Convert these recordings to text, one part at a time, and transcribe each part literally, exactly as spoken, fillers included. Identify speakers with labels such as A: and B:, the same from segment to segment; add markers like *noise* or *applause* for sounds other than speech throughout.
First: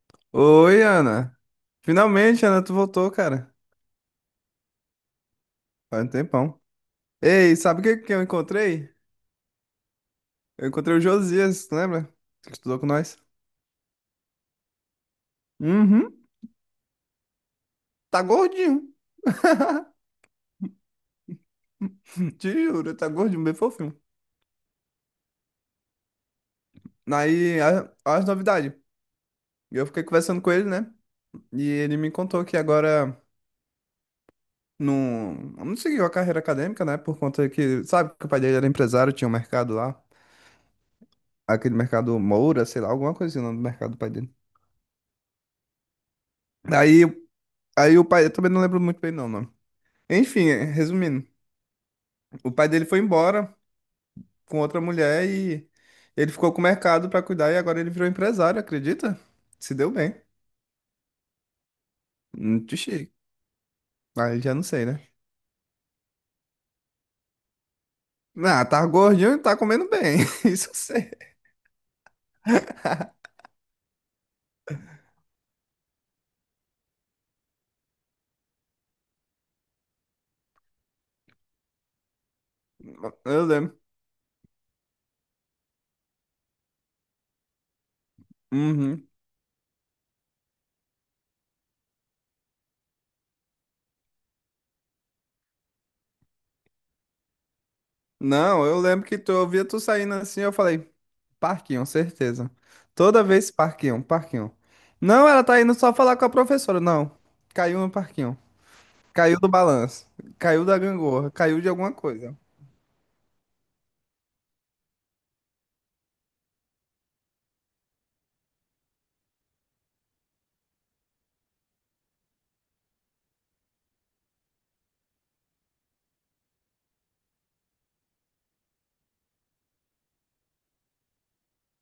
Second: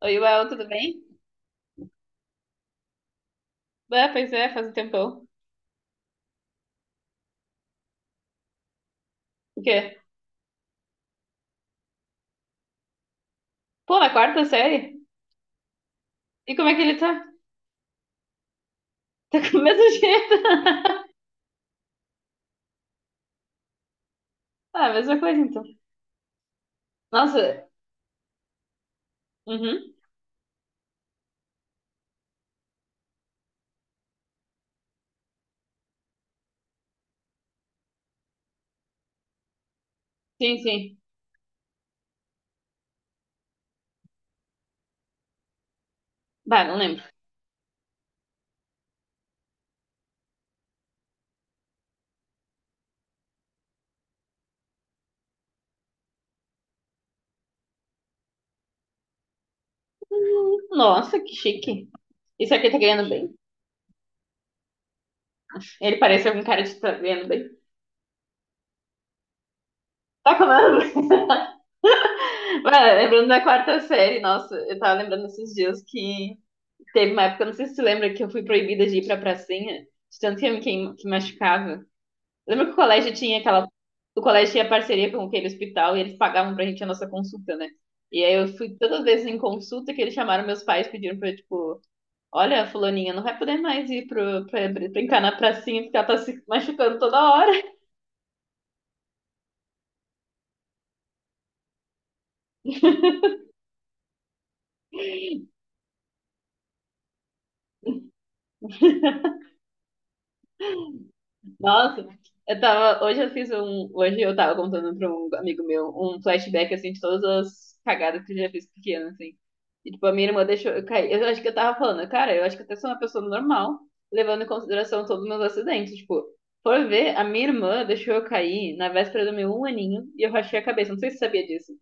A: Oi, Uel, tudo
B: Oi,
A: bem?
B: Ana. Finalmente, Ana, tu voltou, cara.
A: Ah, pois é, faz um tempão.
B: Faz um tempão. Ei, sabe o que que eu encontrei?
A: O quê?
B: Eu encontrei o Josias, tu lembra? Que estudou com nós.
A: Pô, na quarta série?
B: Uhum.
A: E como é que ele tá? *laughs*
B: Tá gordinho.
A: Tá com o mesmo
B: *laughs*
A: jeito?
B: Te juro, tá gordinho, bem fofinho.
A: *laughs* Ah, mesma coisa então.
B: Aí,
A: Nossa,
B: a- as novidades. Eu
A: uhum,
B: fiquei conversando com ele, né? E ele me contou que agora não, não seguiu a carreira acadêmica, né? Por conta que, sabe, que o pai dele era empresário, tinha um mercado lá.
A: sim, sim.
B: Aquele mercado Moura, sei lá, alguma coisa assim, o nome do mercado do pai dele.
A: Bah, não lembro.
B: Aí, aí o pai, eu também não lembro muito bem não. Enfim, eh, resumindo, o pai dele foi embora com outra mulher e ele ficou com o mercado pra cuidar e agora ele virou empresário, acredita? Se deu bem.
A: Hum, Nossa, que chique. Isso aqui
B: Muito
A: tá ganhando
B: chique.
A: bem?
B: Aí já não sei, né?
A: Ele parece algum cara de tá ganhando bem.
B: Ah, tá gordinho e tá comendo bem.
A: Tá
B: *laughs* Isso eu
A: comendo
B: sei.
A: bem. *laughs* Bah, lembrando da quarta série, nossa, eu tava lembrando esses dias que teve uma época, não sei se você lembra, que eu fui proibida de ir pra pracinha, de tanto que eu me queim- que machucava. Lembra que o colégio tinha
B: Eu
A: aquela.
B: lembro.
A: O colégio tinha parceria com aquele hospital e eles pagavam pra gente a nossa consulta, né? E aí eu fui todas as
B: Uhum.
A: vezes em consulta que eles chamaram meus pais, pediram pra eu, tipo, olha, fulaninha, não vai poder mais ir pro, pra, pra brincar na pracinha porque ela tá se machucando toda hora.
B: Não, eu lembro que tu, eu via tu saindo assim, eu falei, Parquinho, certeza. Toda vez Parquinho, Parquinho. Não, ela tá indo só falar com a professora, não. Caiu no Parquinho. Caiu do balanço. Caiu da gangorra. Caiu de alguma
A: Nossa,
B: coisa.
A: eu tava. Hoje eu fiz um. Hoje eu tava contando pra um amigo meu um flashback assim de todas as cagadas que eu já fiz pequena, assim. E tipo, a minha irmã deixou eu cair. Eu acho que eu tava falando, cara, eu acho que até sou uma pessoa normal, levando em consideração todos os meus acidentes. Tipo, por ver, a minha irmã deixou eu cair na véspera do meu um aninho e eu rachei a cabeça. Não sei se você sabia disso.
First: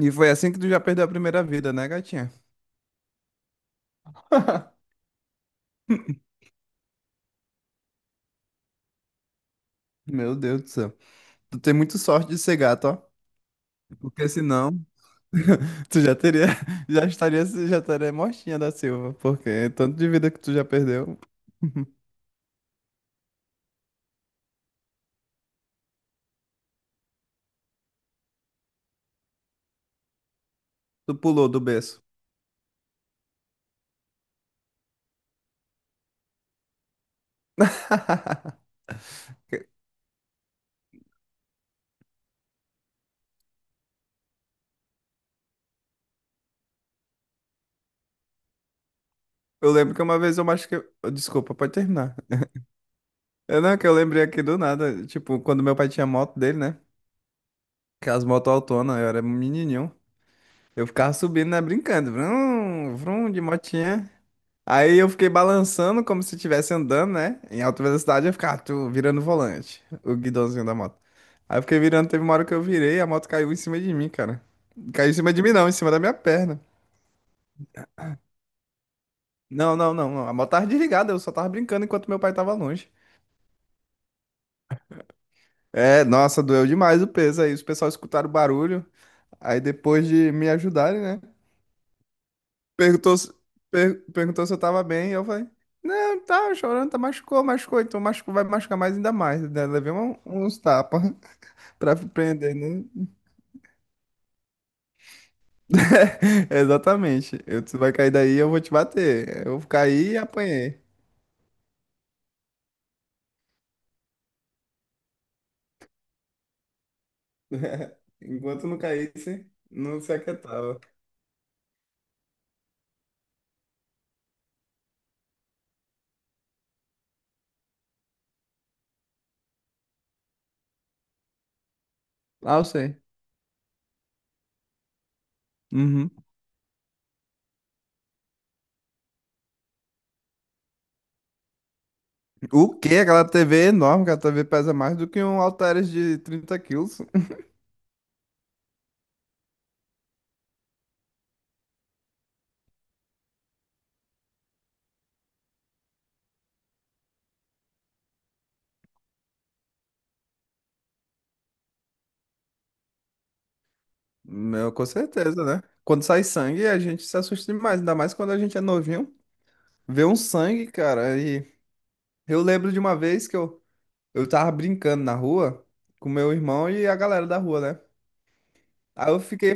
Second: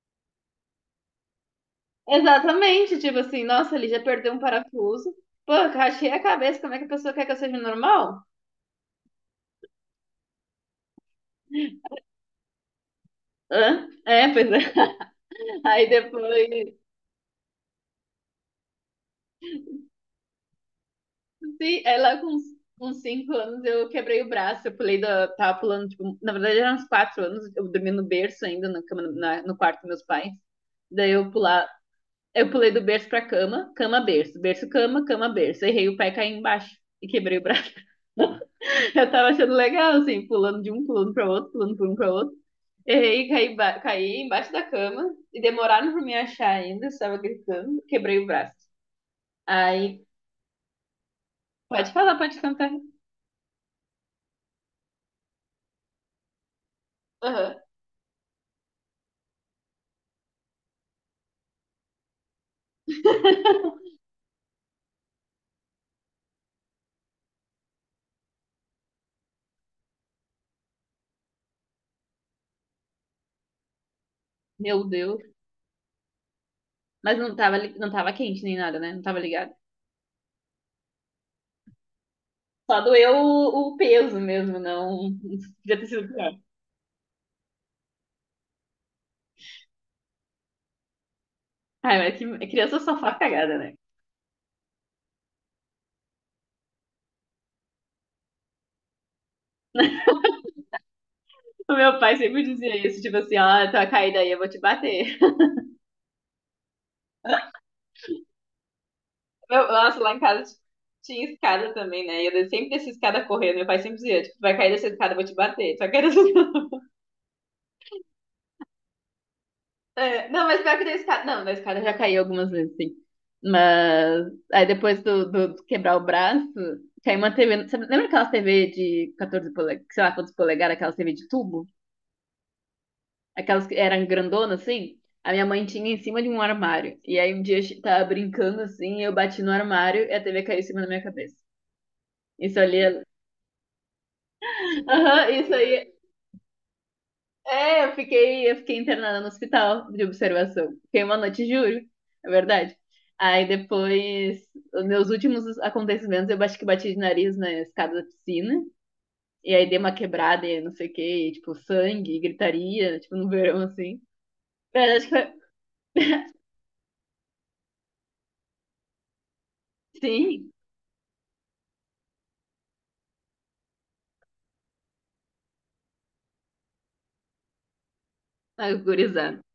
B: E foi assim que tu já perdeu a primeira vida, né, gatinha?
A: Exatamente, tipo assim, nossa, ali já perdeu um
B: *laughs*
A: parafuso. Pô, eu rachei a cabeça, como é que a pessoa quer que eu seja normal?
B: Meu Deus do céu. Tu tem muito sorte de ser gato, ó.
A: Hã?
B: Porque
A: É, pois é.
B: senão,
A: *laughs*
B: *laughs*
A: Aí
B: tu já teria,
A: depois.
B: *laughs* já estaria, já estaria mortinha da Silva. Porque tanto de vida que tu já perdeu.
A: Sim, aí
B: *laughs*
A: lá com uns, uns cinco anos eu quebrei o braço, eu pulei da. Tava pulando, tipo, na verdade eram uns quatro anos, eu dormi no berço ainda, na cama, na- no quarto dos meus pais. Daí
B: Tu
A: eu
B: pulou do
A: pular,
B: berço.
A: eu pulei do berço pra cama, cama, berço, berço, cama, cama, berço. Errei o pé e caí embaixo e quebrei o braço.
B: *laughs*
A: *laughs* Eu tava achando legal, assim, pulando de um, pulando pra outro, pulando por um pra outro. Errei, caí, ba- caí embaixo da cama e demoraram pra me achar ainda, eu estava gritando, quebrei o braço.
B: Eu lembro
A: Aí,
B: que uma vez eu machuquei. Desculpa, pode
A: pode
B: terminar.
A: falar, pode cantar.
B: Eu não, é que eu lembrei aqui do nada. Tipo, quando meu pai tinha moto dele, né?
A: Aham.
B: Aquelas motos autonas, eu era menininho. Eu ficava subindo, né? Brincando. Vrum, vrum, de
A: *laughs*
B: motinha. Aí eu fiquei balançando como se estivesse andando, né? Em alta velocidade eu ficava tu, virando o volante, o guidãozinho da moto. Aí eu fiquei virando, teve uma hora que eu virei, a moto caiu em cima de mim, cara.
A: Meu
B: Caiu em
A: Deus.
B: cima de mim não, em cima da minha perna.
A: Mas não tava, li- não tava quente nem nada, né? Não tava ligado.
B: Não, não, não, não. A moto tava desligada, eu só tava brincando enquanto meu pai tava
A: Só
B: longe.
A: doeu o, o peso mesmo, não. *laughs* Podia ter
B: É,
A: sido pior.
B: nossa, doeu demais o peso aí. Os pessoal escutaram o barulho. Aí depois de me ajudarem, né?
A: Ai, mas que, é criança só
B: Perguntou,
A: faz
B: se-
A: cagada, né?
B: per- perguntou se eu tava bem, eu falei, não, tá chorando, tá machucou, machucou, então machucou, vai machucar mais ainda mais, né? Levei um-
A: *laughs*
B: uns tapas *laughs*
A: O
B: pra
A: meu pai sempre
B: prender,
A: dizia
B: né?
A: isso, tipo assim, ó, tua caída aí, eu vou te bater.
B: *laughs* Exatamente.
A: *laughs*
B: Eu, tu vai cair daí, eu vou te bater. Eu
A: Meu, nossa,
B: caí
A: lá
B: e
A: em casa t-
B: apanhei.
A: tinha escada também, né? E eu sempre descia escada correndo. Meu pai sempre dizia, tipo, vai cair dessa escada, eu vou te bater. Só que era assim. *laughs*
B: *laughs* Enquanto não caísse, não se
A: É, não, mas pior
B: aquietava.
A: que da escada. Não, da escada eu já caiu algumas vezes, sim. Mas aí depois do, do- do quebrar o braço, caiu uma tê vê. sabe- Lembra aquelas tê vê de catorze polegadas, sei lá quantos polegadas, aquelas tê vê de tubo?
B: Ah, eu sei.
A: Aquelas que eram grandonas, assim? A minha mãe tinha em
B: Uhum.
A: cima de um armário. E aí um dia eu tava brincando assim, eu bati no armário e a tê vê caiu em cima da minha cabeça. Isso
B: O
A: ali
B: quê?
A: é...
B: Aquela T V é enorme, aquela T V pesa
A: *laughs*
B: mais do que
A: Aham,
B: um
A: isso
B: halteres
A: aí
B: de trinta quilos.
A: é, eu fiquei, eu fiquei internada no hospital de observação. Fiquei uma noite, juro. É verdade. Aí depois, os meus últimos acontecimentos, eu acho que bati de nariz na escada da piscina. E aí dei uma quebrada e não sei o que, tipo, sangue, gritaria, tipo, no verão, assim.
B: *laughs* Meu, com
A: Mas acho que foi...
B: certeza, né? Quando sai sangue, a gente se assusta demais, ainda mais quando a gente é novinho. Ver um
A: Sim,
B: sangue, cara. E eu lembro de uma vez que eu, eu tava brincando na rua com meu irmão e a galera da rua, né?
A: ah,
B: Aí eu
A: gurizada.
B: fiquei,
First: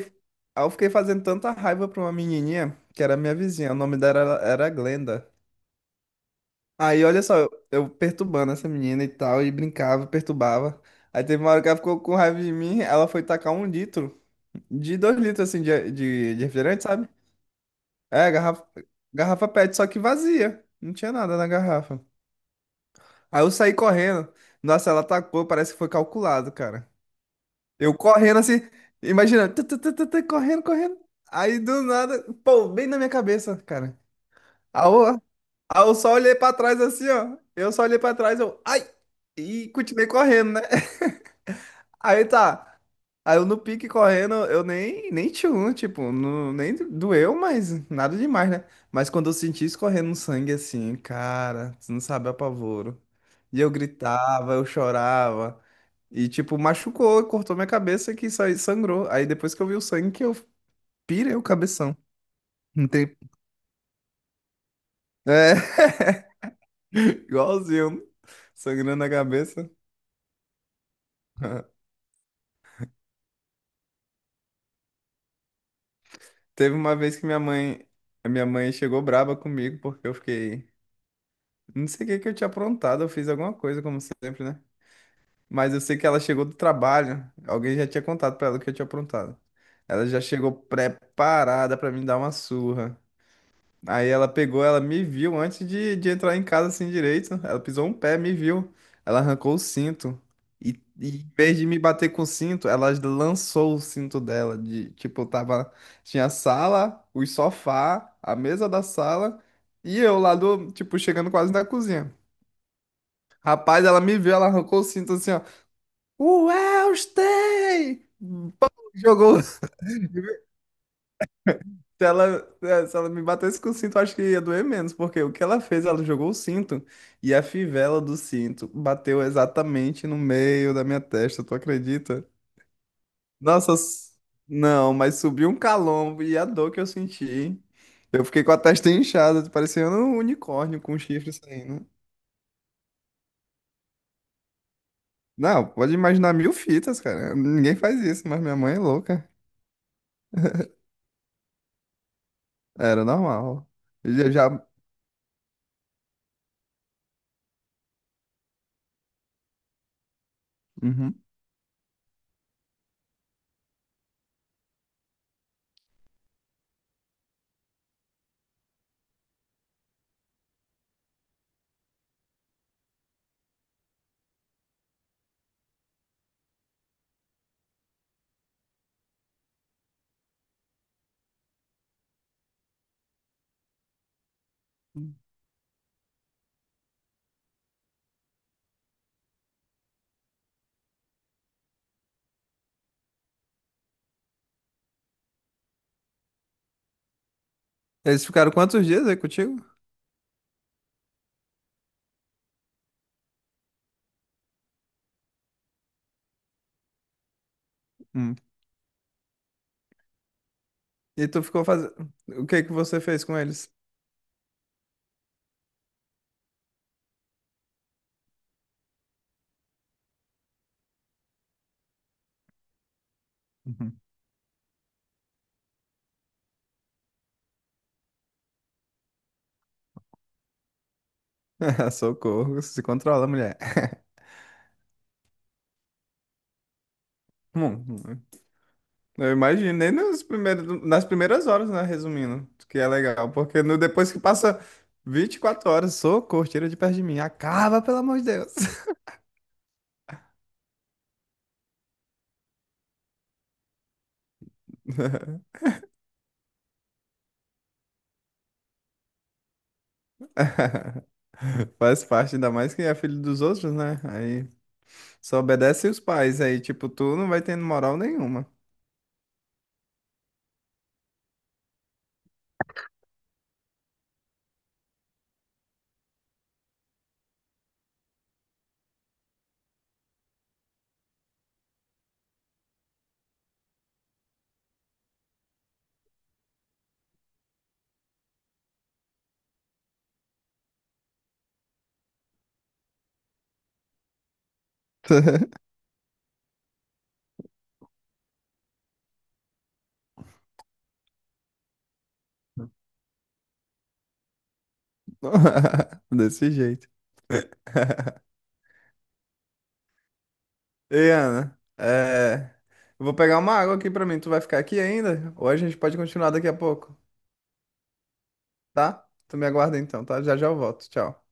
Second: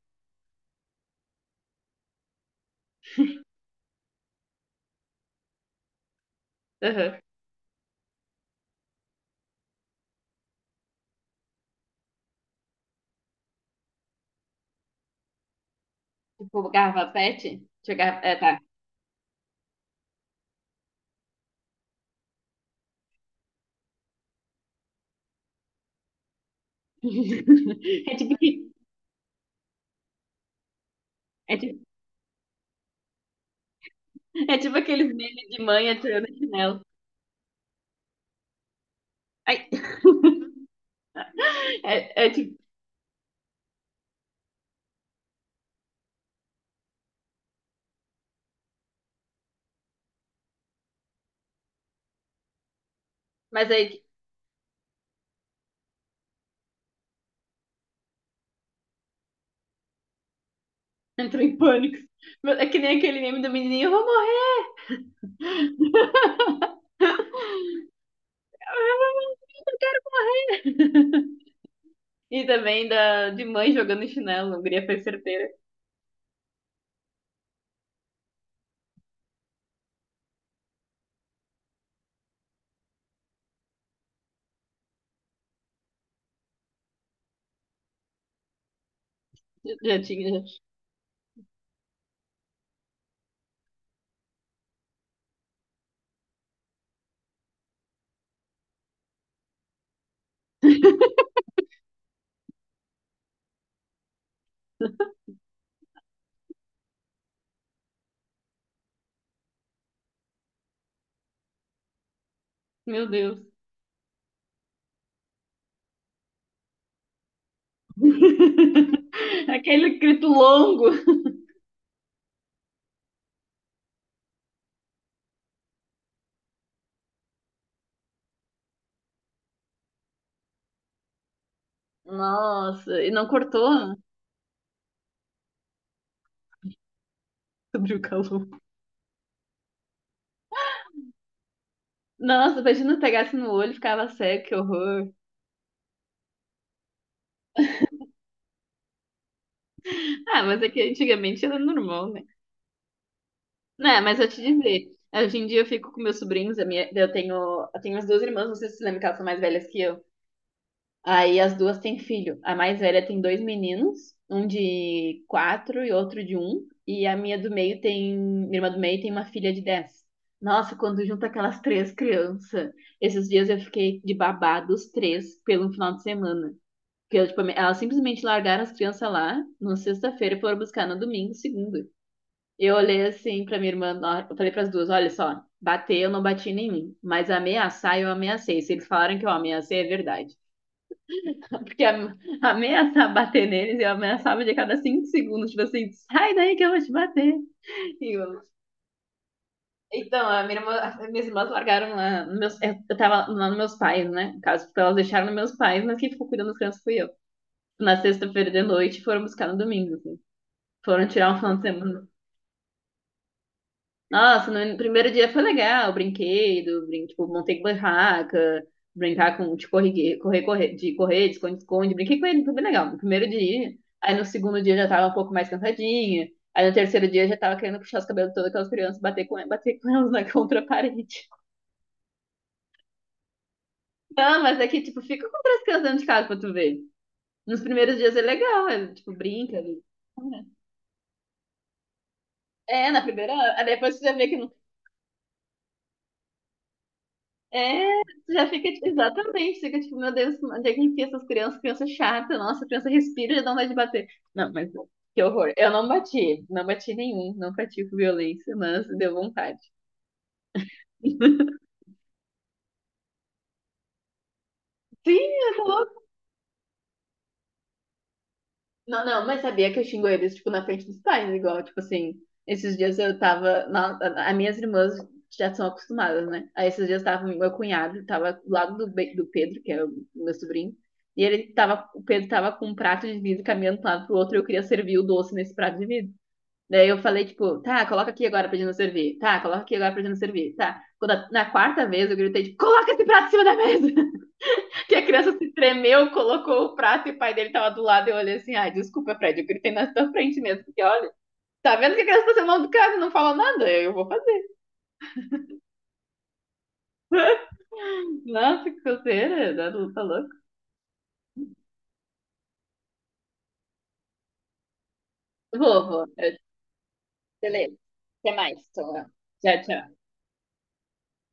B: aí eu fiquei fazendo tanta raiva pra uma menininha que era minha vizinha. O nome dela era, era Glenda. Aí
A: Aham.
B: olha só, eu, eu perturbando essa menina e tal, e brincava, perturbava. Aí teve uma hora que ela ficou com raiva de mim, ela foi tacar um litro, de dois litros assim, de, de, de
A: Tipo,
B: refrigerante, sabe?
A: garrafa pet? Jogava...
B: É,
A: É, tá.
B: garrafa, garrafa PET, só que vazia. Não tinha nada na garrafa. Aí eu saí correndo. Nossa, ela atacou, parece que foi calculado, cara. Eu
A: *laughs* É tipo,
B: correndo assim,
A: que-
B: imagina, tu, tu, tu, tu, tu, correndo, correndo.
A: é
B: Aí
A: tipo,
B: do nada, pô, bem na minha cabeça, cara.
A: é tipo
B: Aí eu,
A: aqueles memes de
B: aí
A: mãe
B: eu só
A: atirando
B: olhei pra
A: chinelo.
B: trás assim, ó. Eu só olhei pra trás, eu, ai!
A: Ai.
B: E continuei correndo, né?
A: *laughs*
B: Aí
A: É, é tipo.
B: tá. Aí eu no pique correndo, eu nem, nem tchum, tipo, não, nem doeu, mas nada demais, né? Mas quando eu senti escorrendo um sangue assim, cara, você não sabe o apavoro. E
A: Mas
B: eu
A: aí
B: gritava, eu chorava. E tipo, machucou, cortou minha cabeça que isso sangrou. Aí depois que eu vi o sangue que eu pirei
A: entrou
B: o
A: em
B: cabeção.
A: pânico. É que
B: Não
A: nem
B: tem.
A: aquele meme do menininho, eu vou morrer!
B: É, *laughs*
A: *laughs*
B: igualzinho, sangrando a
A: Eu
B: cabeça.
A: vou morrer! E também da, de mãe jogando chinelo, a guria foi certeira.
B: Teve uma vez que minha mãe, minha mãe chegou braba comigo porque eu fiquei Não sei o que que eu tinha aprontado, eu fiz alguma coisa, como sempre, né? Mas eu sei que ela chegou do trabalho, alguém já tinha contado pra ela o que eu tinha aprontado.
A: Já
B: Ela já
A: tinha, já.
B: chegou preparada pra me dar uma surra. Aí ela pegou, ela me viu antes de, de entrar em casa assim direito. Ela pisou um pé, me viu. Ela arrancou o cinto. E,
A: *laughs*
B: e em vez de me bater com o cinto, ela lançou o cinto dela. De, tipo, eu tava. Tinha a sala, o sofá, a mesa da sala e eu lá do, tipo, chegando quase na cozinha.
A: Meu Deus.
B: Rapaz, ela me viu, ela arrancou o cinto assim, ó. Welstey! Pô, jogou.
A: Aquele grito
B: *laughs*
A: longo.
B: Se ela, eh, se ela me batesse com o cinto, eu acho que ia doer menos, porque o que ela fez, ela jogou o cinto e a fivela do cinto bateu exatamente no meio da minha testa, tu acredita?
A: Nossa, e não cortou,
B: Nossa,
A: né?
B: s- não, mas subiu um calombo e a dor que eu senti.
A: Sobre o
B: Eu fiquei
A: calor.
B: com a testa inchada, parecendo um unicórnio com um chifre saindo.
A: Nossa, imagina pegasse no olho e ficava cego, que horror.
B: Não, pode imaginar mil fitas, cara. Ninguém faz isso, mas minha mãe é louca.
A: Ah, mas é que antigamente era normal, né?
B: Era normal.
A: Né, mas eu
B: Eles
A: te
B: já.
A: dizer, hoje em dia eu fico com meus sobrinhos, a minha, eu tenho, eu tenho as duas irmãs, não sei se você lembra que elas são mais velhas que eu.
B: Uhum.
A: Aí as duas têm filho. A mais velha tem dois meninos, um de quatro e outro de um. E a minha do meio tem, minha irmã do meio tem uma filha de dez. Nossa, quando junta aquelas três crianças, esses dias eu fiquei de babá dos três pelo final de semana. Porque eu, tipo, elas simplesmente largaram as crianças lá na sexta-feira e foram buscar no domingo, segunda. Eu olhei assim pra minha irmã, na- eu falei pras duas, olha só, bater eu não bati em mim, mas ameaçar eu ameacei. Se eles falaram que eu ameacei, é verdade. *laughs* Porque am- ameaçar bater neles, eu ameaçava de cada cinco segundos, tipo assim, sai daí que eu vou te bater. E
B: Eles
A: eu-
B: ficaram quantos dias aí contigo?
A: Então, a minha irmã, as minhas irmãs largaram lá, nos meus, eu eu tava lá nos meus pais, né? No caso, tipo, elas deixaram nos meus pais, mas quem ficou cuidando das crianças fui eu. Na
B: Hum.
A: sexta-feira de noite, foram buscar no domingo, assim. Foram
B: E
A: tirar um
B: tu
A: final de
B: ficou fazendo.
A: semana.
B: O que que você fez com eles?
A: Nossa, no primeiro dia foi legal, brinquedo, brin tipo, montei barraca, brincar com, tipo correr, correr, correr, de correr, de esconde-esconde, brinquei com ele, foi bem legal no primeiro dia.
B: Uhum.
A: Aí no segundo dia já tava um pouco mais cansadinha. Aí no terceiro dia já tava querendo puxar os cabelos de todas aquelas crianças, e bater com, bater com elas *laughs* na contra a parede.
B: *laughs* Socorro, se controla, mulher.
A: Não, mas é que, tipo, fica com três crianças dentro de casa pra tu ver. Nos
B: Hum,
A: primeiros dias é
B: hum.
A: legal, é, tipo,
B: eu
A: brinca.
B: imagino,
A: Ali.
B: nem nos primeiros, nas primeiras horas, né? Resumindo, que é
A: É, na
B: legal,
A: primeira,
B: porque
A: aí
B: no,
A: depois você já
B: depois que
A: vê que
B: passa vinte e quatro horas, socorro, tira de perto de mim, acaba, pelo
A: é,
B: amor de
A: tu já
B: Deus.
A: fica, tipo, exatamente, fica tipo, meu Deus, onde é que enfia essas crianças? Criança chata, nossa, criança respira e já dá vontade de bater. Não, mas que
B: *laughs*
A: horror. Eu não bati, não bati nenhum, não pratico violência, mas deu vontade. *laughs*
B: Faz parte, ainda mais que é filho dos outros, né? Aí
A: Sim,
B: só
A: eu
B: obedece os
A: tô.
B: pais, aí, tipo, tu não vai tendo moral nenhuma.
A: Não, não, mas sabia que eu xingo eles, tipo, na frente dos pais, igual, tipo assim, esses dias eu tava, na, a- as minhas irmãs já são acostumadas, né? Aí esses dias tava meu cunhado, tava do lado do, Be- do Pedro, que era o meu sobrinho, e ele tava, o Pedro tava com um prato de vidro caminhando de um lado pro outro e eu queria servir o doce nesse prato de vidro. Daí eu falei, tipo, tá, coloca aqui agora pra gente não servir, tá, coloca aqui agora pra gente não servir, tá. Quando a- na quarta vez eu gritei, tipo, coloca esse prato em cima da mesa! Que a criança
B: *laughs*
A: se tremeu, colocou o prato e o pai dele tava do lado. E eu olhei assim, ai, desculpa, Fred, eu gritei na tua frente mesmo, porque olha, tá vendo que a criança tá sendo mal educada e não fala nada? Eu vou fazer.
B: *laughs* Desse jeito. *laughs*
A: Nossa, que coceira, tá louco.
B: Ei, Ana, é... eu vou pegar uma água aqui pra mim. Tu vai ficar aqui ainda? Ou a gente
A: Vou,
B: pode
A: vou.
B: continuar
A: Eu-
B: daqui a pouco,
A: Beleza. Até mais. Tchau,
B: tá? Tu me aguarda
A: tchau.
B: então, tá? Já já eu volto. Tchau.